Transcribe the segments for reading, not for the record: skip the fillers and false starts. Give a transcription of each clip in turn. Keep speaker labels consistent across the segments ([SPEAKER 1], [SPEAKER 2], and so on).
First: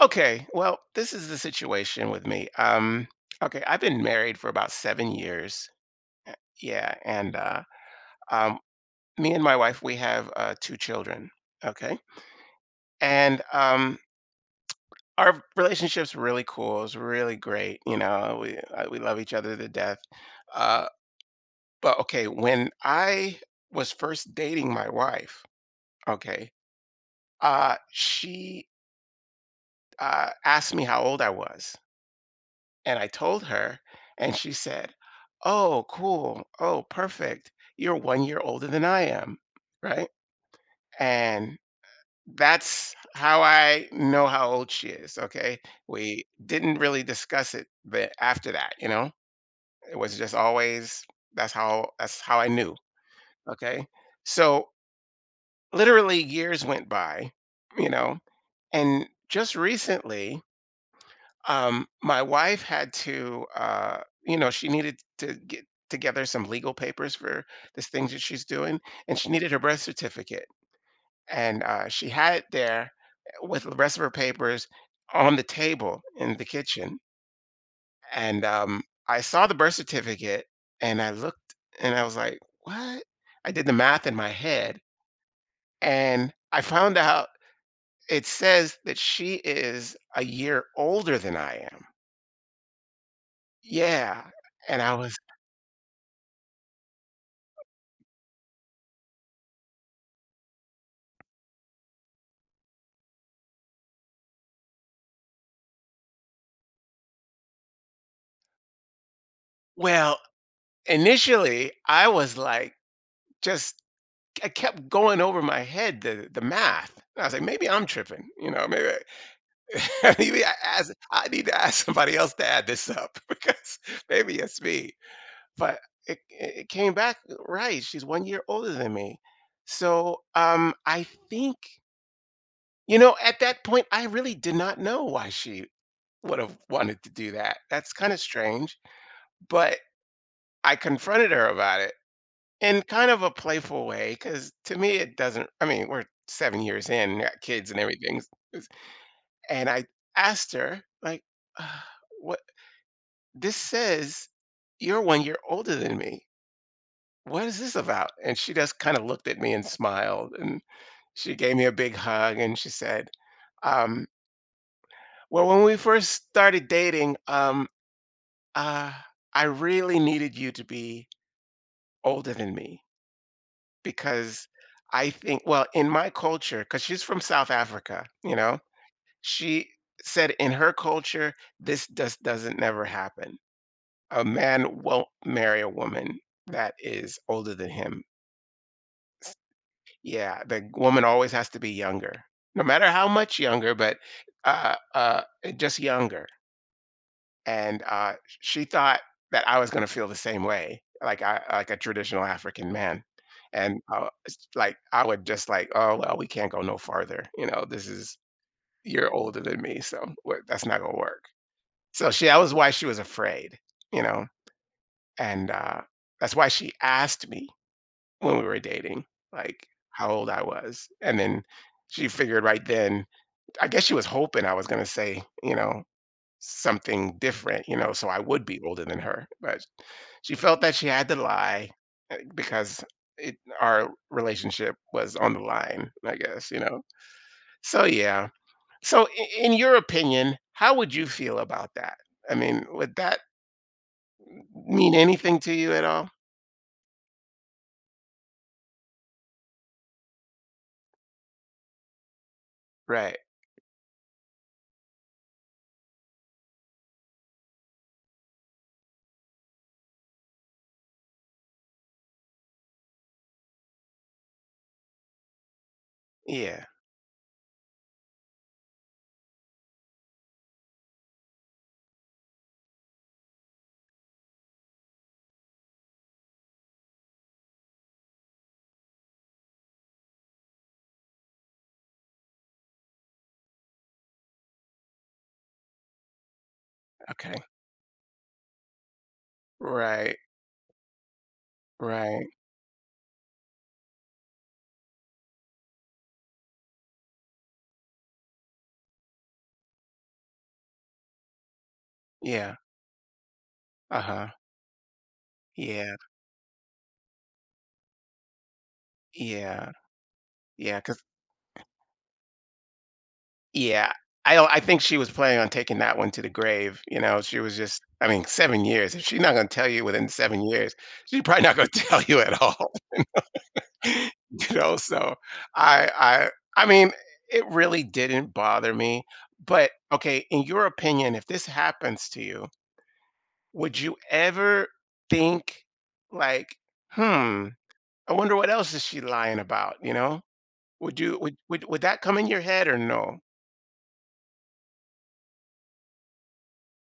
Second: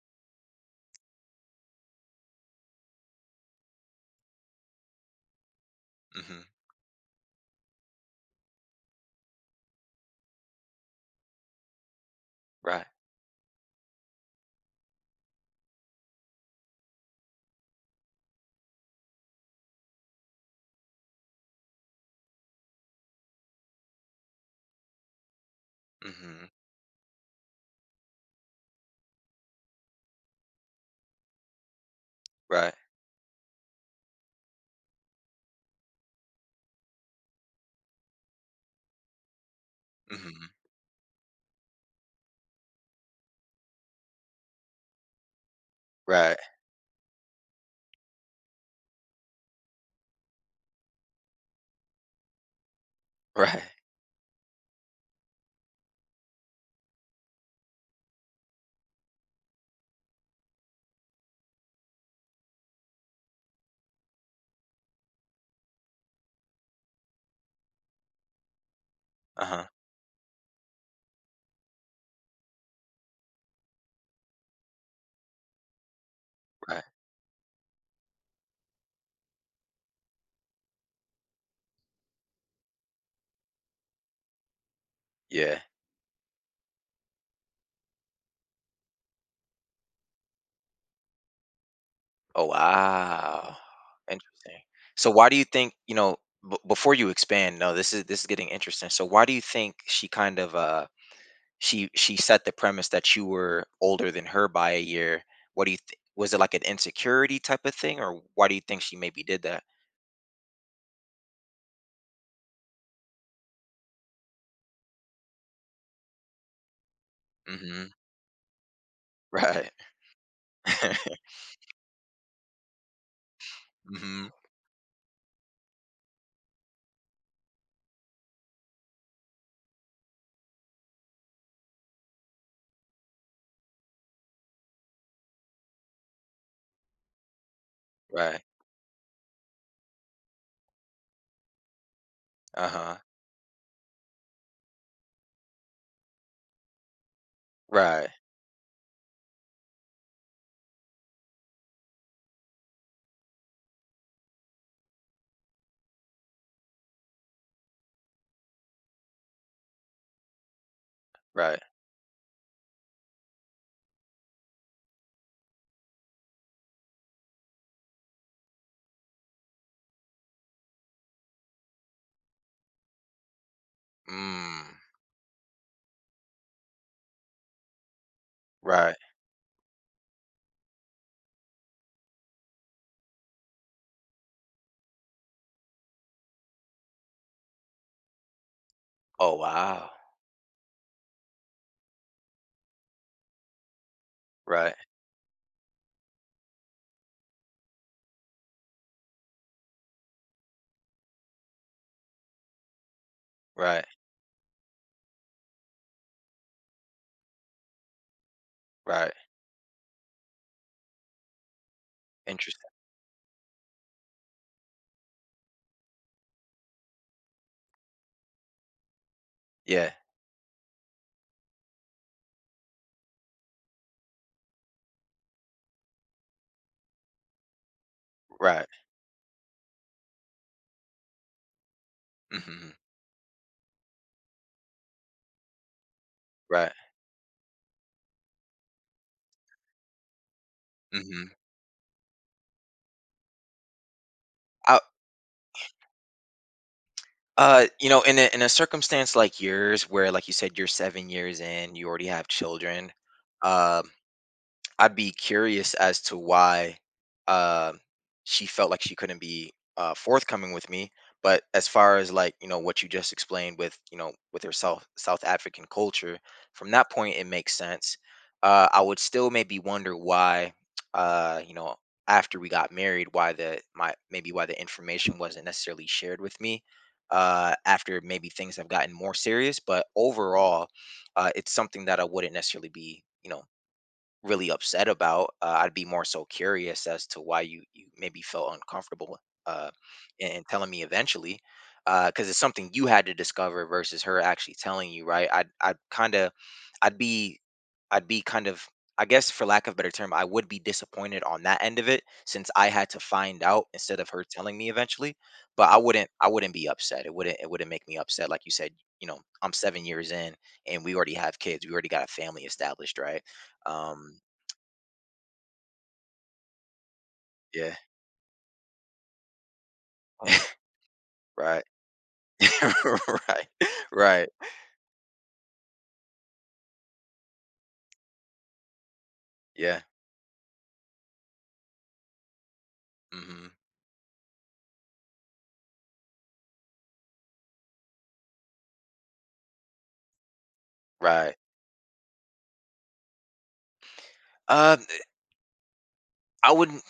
[SPEAKER 1] Okay, well, this is the situation with me. Okay, I've been married for about 7 years.
[SPEAKER 2] Mhm.
[SPEAKER 1] Yeah, and um, me and my wife, we have two children. Okay,
[SPEAKER 2] Right.
[SPEAKER 1] and our relationship's really cool. It's really great. We love each other to death. Uh, but okay, when I was first dating my wife, okay,
[SPEAKER 2] Mhm.
[SPEAKER 1] she asked me how old I was.
[SPEAKER 2] Right.
[SPEAKER 1] And I told her, and she said, "Oh, cool. Oh, perfect. You're one year older than I am." Right.
[SPEAKER 2] Mhm.
[SPEAKER 1] And that's how I know how old she is. Okay. We
[SPEAKER 2] Right.
[SPEAKER 1] didn't really discuss it after that, it was just always that's how I knew.
[SPEAKER 2] Right.
[SPEAKER 1] Okay. So literally years went by, you know, and just recently my wife had to, she needed to get together some legal papers for this thing that she's doing, and she needed her
[SPEAKER 2] Uh-huh.
[SPEAKER 1] birth certificate, and she had it there with the rest of her papers on the table in the
[SPEAKER 2] Right.
[SPEAKER 1] kitchen, and I saw the birth certificate, and I looked, and I was like, "What?" I did the math in my head,
[SPEAKER 2] Yeah.
[SPEAKER 1] and I found out it says that she is a year older than I am.
[SPEAKER 2] Oh, wow.
[SPEAKER 1] Yeah,
[SPEAKER 2] Interesting.
[SPEAKER 1] and I
[SPEAKER 2] So
[SPEAKER 1] was
[SPEAKER 2] why do you think, before you expand, no, this is getting interesting. So why do you think she kind of she set the premise that you were older than her by a year? What do you think? Was it like an insecurity type of thing, or why do you think she maybe did that?
[SPEAKER 1] well, initially, I was like, just I kept going over my head the math. And I was like, maybe I'm
[SPEAKER 2] Mhm.
[SPEAKER 1] tripping, maybe,
[SPEAKER 2] Right.
[SPEAKER 1] I need to ask somebody else to add this up because
[SPEAKER 2] Mhm.
[SPEAKER 1] maybe it's me. But it came back right. She's one year older than me. So I think, at that point, I really did not know why she would have wanted to do that. That's kind of
[SPEAKER 2] Right.
[SPEAKER 1] strange. But I confronted her about it in
[SPEAKER 2] Uh-huh.
[SPEAKER 1] kind of a playful way, because to me it doesn't, I mean, we're 7 years in, got kids and
[SPEAKER 2] Right.
[SPEAKER 1] everything, and I asked her, like, uh, what this says, "You're one year older than me. What is this about?" And she just kind of looked at me and smiled, and she gave
[SPEAKER 2] Right.
[SPEAKER 1] me a big hug, and she said, um, "Well, when we first started dating, uh, I really needed you to be older than me." Because
[SPEAKER 2] Mm.
[SPEAKER 1] I think, well, in my culture, because she's from South Africa,
[SPEAKER 2] Right.
[SPEAKER 1] she said, in her culture, this just doesn't never happen. A man won't marry a woman that is older than him. S
[SPEAKER 2] Oh, wow.
[SPEAKER 1] Yeah, the woman always has to be younger, no matter how much younger, but,
[SPEAKER 2] Right,
[SPEAKER 1] uh, uh, just younger. And she thought that I was going to feel the same way, like I like a traditional African man, and
[SPEAKER 2] right,
[SPEAKER 1] it's like I would just like, "Oh well, we can't go no farther. You know, this is you're
[SPEAKER 2] right.
[SPEAKER 1] older than me, so that's not going to work." So she that was why
[SPEAKER 2] Interesting.
[SPEAKER 1] she was afraid, you know, and that's why she asked me when we were dating, like
[SPEAKER 2] Yeah,
[SPEAKER 1] how old I was, and then she figured right then. I guess she was hoping I was going to say, something different, so I would be
[SPEAKER 2] right.
[SPEAKER 1] older than her. But she felt that she had to lie,
[SPEAKER 2] Mhm,
[SPEAKER 1] because it our relationship was on the line, I guess, you
[SPEAKER 2] right.
[SPEAKER 1] know? So, yeah. So I in your opinion, how would you
[SPEAKER 2] Mhm.
[SPEAKER 1] feel about that? I mean, would that
[SPEAKER 2] I
[SPEAKER 1] mean anything to you at all?
[SPEAKER 2] in a circumstance like yours where, like you said, you're 7 years in, you already have children.
[SPEAKER 1] Right.
[SPEAKER 2] um I'd be curious as to why uh, she felt like she couldn't be forthcoming with me. But as far as like what you just explained with with her South African culture,
[SPEAKER 1] Yeah.
[SPEAKER 2] from that point it makes sense. I would still maybe wonder why uh, you know after we got married, why the information wasn't necessarily shared with me after maybe things have gotten more serious. But overall, it's something that I wouldn't necessarily be really upset about. I'd be more so curious as to
[SPEAKER 1] Okay.
[SPEAKER 2] why you maybe felt uncomfortable uh,
[SPEAKER 1] Right.
[SPEAKER 2] in telling me eventually,
[SPEAKER 1] Right.
[SPEAKER 2] because it's something you had to discover versus her actually telling you, right? I'd be I'd be kind of, I guess, for lack of a better term, I would be disappointed on that end of it, since
[SPEAKER 1] Yeah.
[SPEAKER 2] I had to find out instead of her
[SPEAKER 1] Uh-huh.
[SPEAKER 2] telling me eventually. But I
[SPEAKER 1] Yeah.
[SPEAKER 2] wouldn't I wouldn't be upset. It wouldn't make me upset. Like you said, I'm
[SPEAKER 1] Yeah.
[SPEAKER 2] 7 years in,
[SPEAKER 1] Yeah.
[SPEAKER 2] and we
[SPEAKER 1] Because
[SPEAKER 2] already have kids. We already got a family established, right?
[SPEAKER 1] yeah.
[SPEAKER 2] Um
[SPEAKER 1] I don't, I think she was planning on taking that one to the grave, you know? She was
[SPEAKER 2] Yeah.
[SPEAKER 1] just, I mean, 7 years. If she's not gonna tell you within 7 years, she's probably not
[SPEAKER 2] Right.
[SPEAKER 1] gonna tell you at all.
[SPEAKER 2] Right. Right.
[SPEAKER 1] So I I mean, it really didn't bother me. But
[SPEAKER 2] Yeah.
[SPEAKER 1] okay, in your opinion, if this happens to you,
[SPEAKER 2] Mhm.
[SPEAKER 1] would you ever think, like, "Hmm, I wonder what else is she lying about," you know? Would you
[SPEAKER 2] Right.
[SPEAKER 1] would would would that come in your head or no?
[SPEAKER 2] Uh, I wouldn't,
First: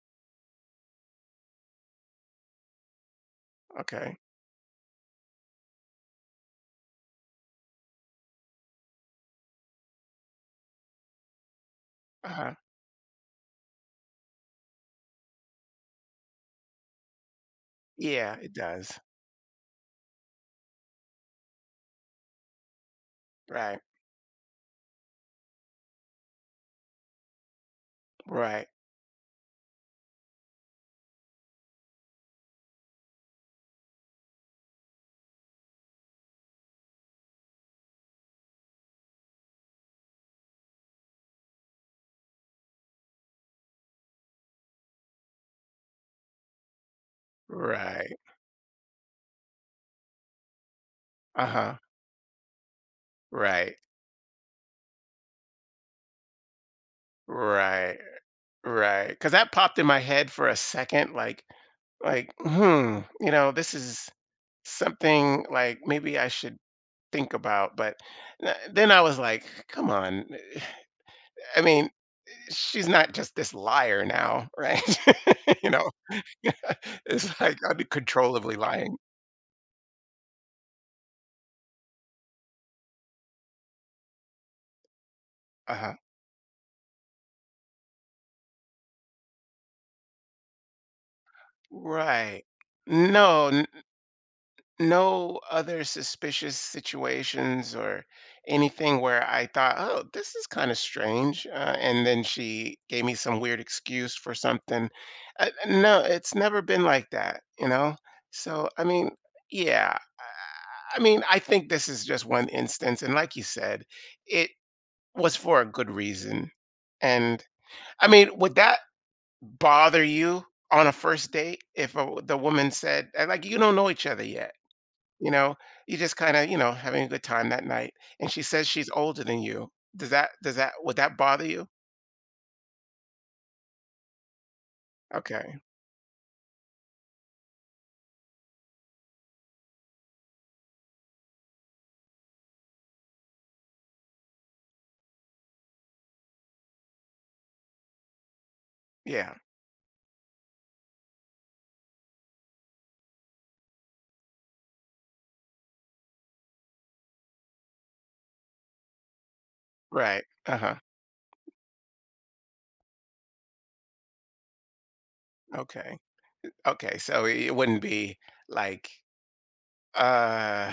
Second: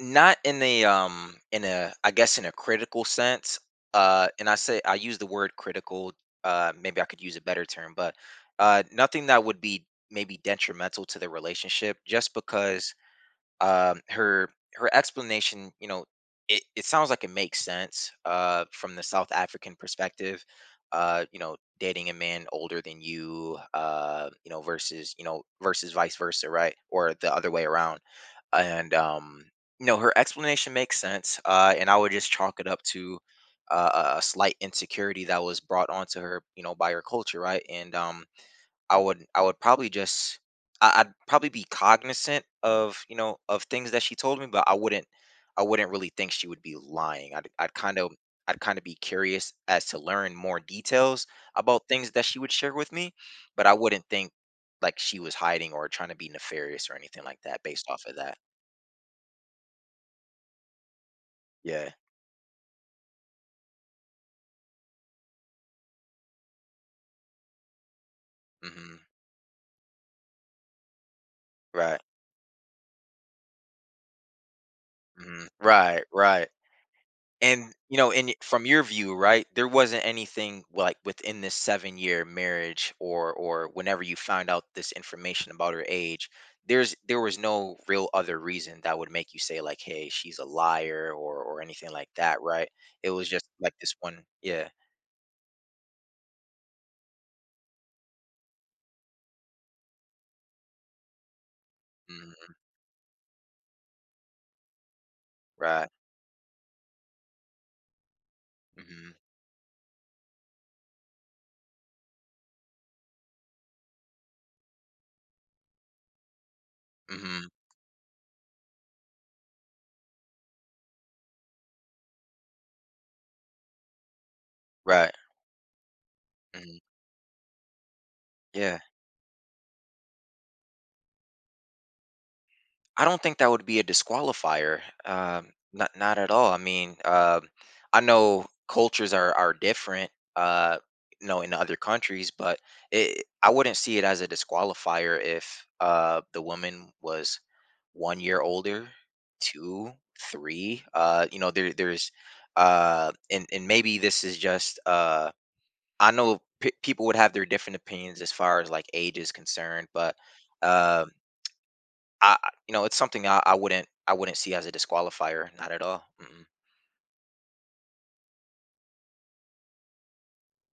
[SPEAKER 2] not in a in a, I guess, in a critical sense.
[SPEAKER 1] Okay.
[SPEAKER 2] And I use the word critical. Maybe I could use a better term, but nothing that would be maybe detrimental to the relationship, just
[SPEAKER 1] Uh-huh.
[SPEAKER 2] because her explanation, it sounds like it makes sense
[SPEAKER 1] Yeah, it
[SPEAKER 2] from
[SPEAKER 1] does.
[SPEAKER 2] the South African perspective, dating a man older than you,
[SPEAKER 1] Right.
[SPEAKER 2] you know versus vice versa, right, or the other way around.
[SPEAKER 1] Right.
[SPEAKER 2] And her explanation makes sense, and I would just chalk it up to a slight insecurity that was brought onto her, by her culture, right. And I would probably just, I'd probably be cognizant of things that she told me, but I wouldn't really think she would be lying. I'd I'd kind of
[SPEAKER 1] Right.
[SPEAKER 2] I'd kind of be curious as to learn more details
[SPEAKER 1] Uh-huh.
[SPEAKER 2] about things that she would share with me, but I
[SPEAKER 1] Right.
[SPEAKER 2] wouldn't think like she was hiding or trying to be nefarious or anything like that, based
[SPEAKER 1] Right.
[SPEAKER 2] off of that.
[SPEAKER 1] Right, because that popped in my head for a second, like
[SPEAKER 2] Yeah.
[SPEAKER 1] like, this is something like maybe I should think about. But then
[SPEAKER 2] Hmm.
[SPEAKER 1] I was like, come on. I mean,
[SPEAKER 2] Right.
[SPEAKER 1] she's not just this liar now, right?
[SPEAKER 2] Hmm.
[SPEAKER 1] you know,
[SPEAKER 2] Right. Right.
[SPEAKER 1] it's like
[SPEAKER 2] And
[SPEAKER 1] I'd controllably
[SPEAKER 2] from your
[SPEAKER 1] lying.
[SPEAKER 2] view, right, there wasn't anything like within this 7-year marriage, or whenever you found out this information about her
[SPEAKER 1] Uh-huh.
[SPEAKER 2] age, there was no real other reason that would make you say like, hey, she's a liar, or anything like that,
[SPEAKER 1] Right.
[SPEAKER 2] right. It was just
[SPEAKER 1] No.
[SPEAKER 2] like this one. Yeah.
[SPEAKER 1] No other suspicious situations or anything where I thought, "Oh, this is kind of strange," and then
[SPEAKER 2] Mhm,
[SPEAKER 1] she gave me some weird excuse for something. Uh,
[SPEAKER 2] right.
[SPEAKER 1] no, it's never been like that, you know? So, I
[SPEAKER 2] Hmm.
[SPEAKER 1] mean, yeah. I mean, I think this is just one instance, and like you said, it was for a good reason. And
[SPEAKER 2] Hmm.
[SPEAKER 1] I mean, would that bother you on a first date if the woman said, like, you don't know each other yet?
[SPEAKER 2] Right.
[SPEAKER 1] You know, you just kinda,
[SPEAKER 2] Mhm,
[SPEAKER 1] having a good time that night, and she says
[SPEAKER 2] yeah.
[SPEAKER 1] she's older than you. Does that would that bother you?
[SPEAKER 2] I don't think that would be a disqualifier.
[SPEAKER 1] Okay.
[SPEAKER 2] Not at all. I mean, I know cultures are different, in other countries. But I wouldn't see it as a disqualifier if the woman was one year older,
[SPEAKER 1] Yeah.
[SPEAKER 2] two, three. There's and maybe this is just, I know people would have their different opinions as far as like age is concerned, but.
[SPEAKER 1] Right. Uh-huh.
[SPEAKER 2] Um, it's something I wouldn't see as a disqualifier, not at
[SPEAKER 1] Okay.
[SPEAKER 2] all. Mm-mm.
[SPEAKER 1] Okay, so it wouldn't be like, uh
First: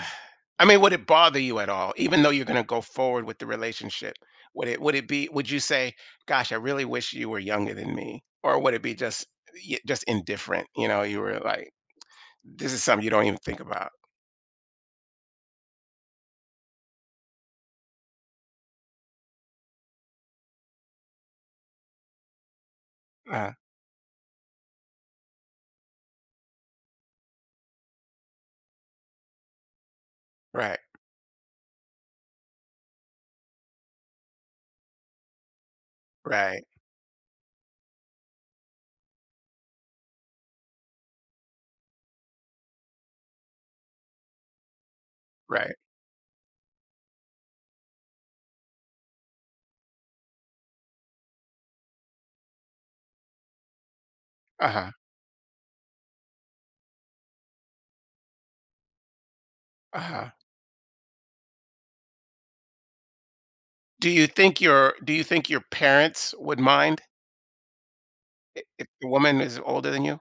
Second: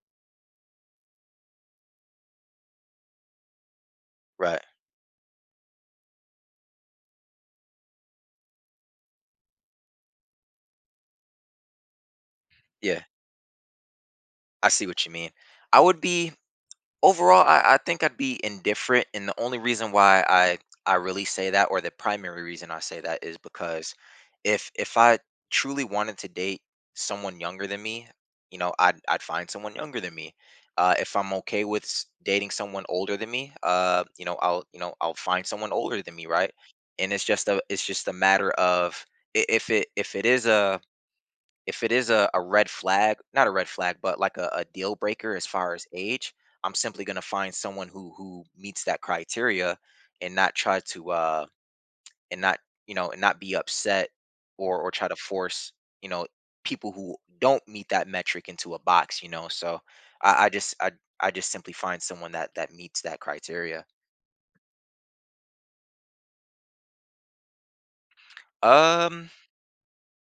[SPEAKER 1] I mean, would it bother you at all? Even though you're gonna go forward with the relationship,
[SPEAKER 2] Right.
[SPEAKER 1] would it be would you say, "Gosh, I really wish you were younger than me," or would it be just y just indifferent, you were like, "This is
[SPEAKER 2] Yeah.
[SPEAKER 1] something you don't even think about."
[SPEAKER 2] I see what you mean. I would be. Overall, I think I'd be indifferent, and the only reason why I really say that, or the primary reason I say that, is
[SPEAKER 1] Uh,
[SPEAKER 2] because if I truly wanted to date someone younger than me, I'd find someone younger than me.
[SPEAKER 1] right.
[SPEAKER 2] If I'm okay with dating someone older than me, I'll, I'll find someone older than me, right.
[SPEAKER 1] Right.
[SPEAKER 2] And it's just a matter of i- if it if it is a if it is a red flag, not a red flag, but like a deal breaker as
[SPEAKER 1] Right.
[SPEAKER 2] far as age. I'm simply gonna find someone who meets that criteria and not try to, and not, and not be upset, or
[SPEAKER 1] Uh-huh.
[SPEAKER 2] try to force, you know, people who don't meet that metric into a box, you know? So,
[SPEAKER 1] Uh-huh.
[SPEAKER 2] I I just I I just simply find someone that meets that criteria.
[SPEAKER 1] Do you think your parents would mind I if the
[SPEAKER 2] Um
[SPEAKER 1] woman is older than you?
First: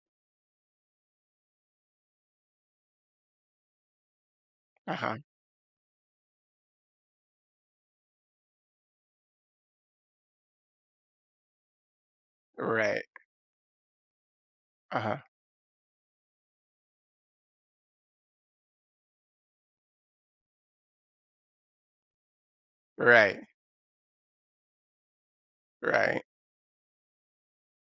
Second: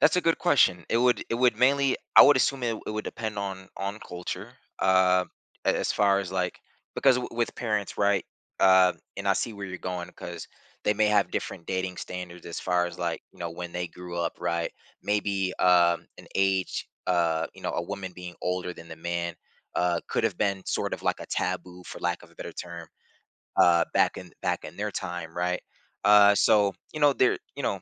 [SPEAKER 2] That's a good question. It would mainly, I would assume, it would depend on culture.
[SPEAKER 1] Uh-huh.
[SPEAKER 2] Uh, as far as like, because with parents, right? And I see where you're going, because they may have different dating standards as far as
[SPEAKER 1] Right.
[SPEAKER 2] like, when they grew up, right?
[SPEAKER 1] Uh-huh.
[SPEAKER 2] Maybe an age, a woman being older than the man could have been sort of like a taboo, for lack of a better term,
[SPEAKER 1] Right.
[SPEAKER 2] back in their time, right?
[SPEAKER 1] Right.
[SPEAKER 2] So you know there you know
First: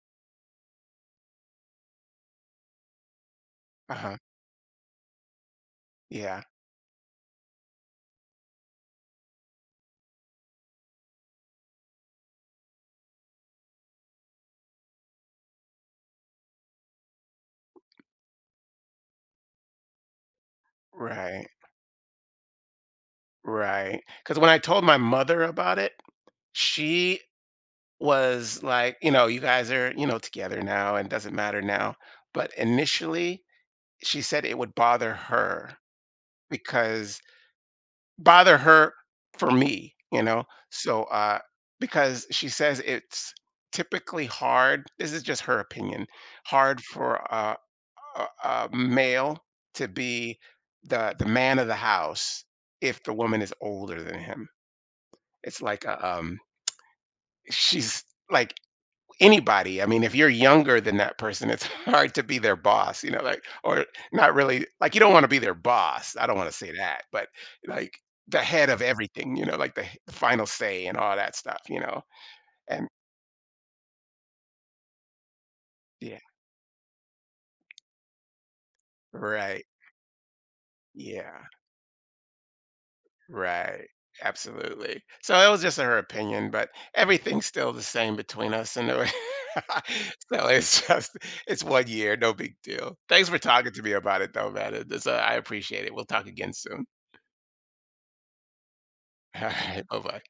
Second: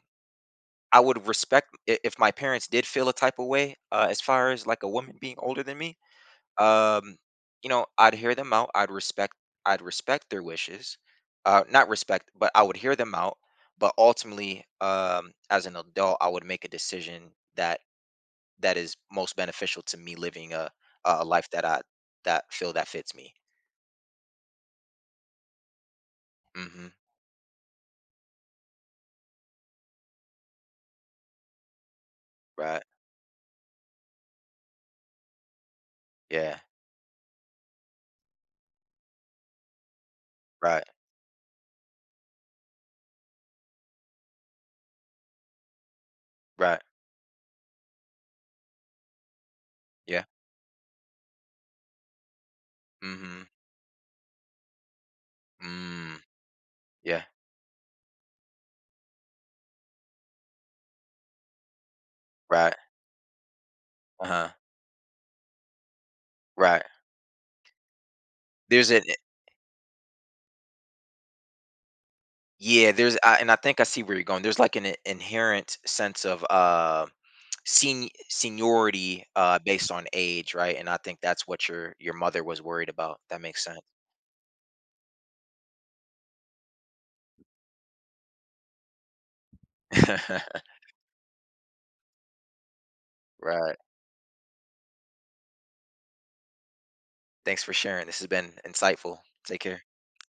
[SPEAKER 2] I would respect, if my parents did feel a type of way,
[SPEAKER 1] Uh-huh.
[SPEAKER 2] as far as like a woman being older than me.
[SPEAKER 1] Yeah.
[SPEAKER 2] Um, I'd hear them out. I'd respect. I'd respect their wishes. Not respect, but I would hear them out. But ultimately, as an adult, I would make a decision that is most beneficial to me, living a
[SPEAKER 1] Right.
[SPEAKER 2] life that I that feel that fits me.
[SPEAKER 1] Right. Because when I told my mother about it,
[SPEAKER 2] Mm-hmm.
[SPEAKER 1] she was like, "You guys are, you know, together now and doesn't matter now." But
[SPEAKER 2] Right.
[SPEAKER 1] initially, she said it would bother her,
[SPEAKER 2] Yeah.
[SPEAKER 1] because bother her for me, you know?
[SPEAKER 2] Right.
[SPEAKER 1] So, because she says it's typically hard, this is just her opinion,
[SPEAKER 2] Right.
[SPEAKER 1] hard for a a male to
[SPEAKER 2] Yeah.
[SPEAKER 1] be the man of the house if the woman
[SPEAKER 2] Mm-hmm.
[SPEAKER 1] is older than him. It's like
[SPEAKER 2] Mm. Yeah.
[SPEAKER 1] she's like anybody. I mean, if you're younger than that person, it's hard to be their
[SPEAKER 2] Right.
[SPEAKER 1] boss, you know, like, or
[SPEAKER 2] Uh
[SPEAKER 1] not
[SPEAKER 2] huh.
[SPEAKER 1] really, like, you don't want to be their boss. I don't want to say
[SPEAKER 2] Right.
[SPEAKER 1] that, but like the, head of
[SPEAKER 2] There's a
[SPEAKER 1] everything, like the final say and all that stuff, and
[SPEAKER 2] Yeah, there's and I think I see where you're going. There's like an inherent
[SPEAKER 1] yeah,
[SPEAKER 2] sense of seniority
[SPEAKER 1] right.
[SPEAKER 2] based on age, right? And I think
[SPEAKER 1] Yeah,
[SPEAKER 2] that's what your mother was worried about. That makes sense.
[SPEAKER 1] right. Absolutely. So it was just her opinion, but everything's still the same between us. And there so it's just, it's one year, no big deal. Thanks for talking
[SPEAKER 2] Right.
[SPEAKER 1] to me about it though, man. It's, I appreciate it. We'll talk again soon.
[SPEAKER 2] Thanks for sharing. This has been insightful.
[SPEAKER 1] All
[SPEAKER 2] Take
[SPEAKER 1] right.
[SPEAKER 2] care.
[SPEAKER 1] Bye bye.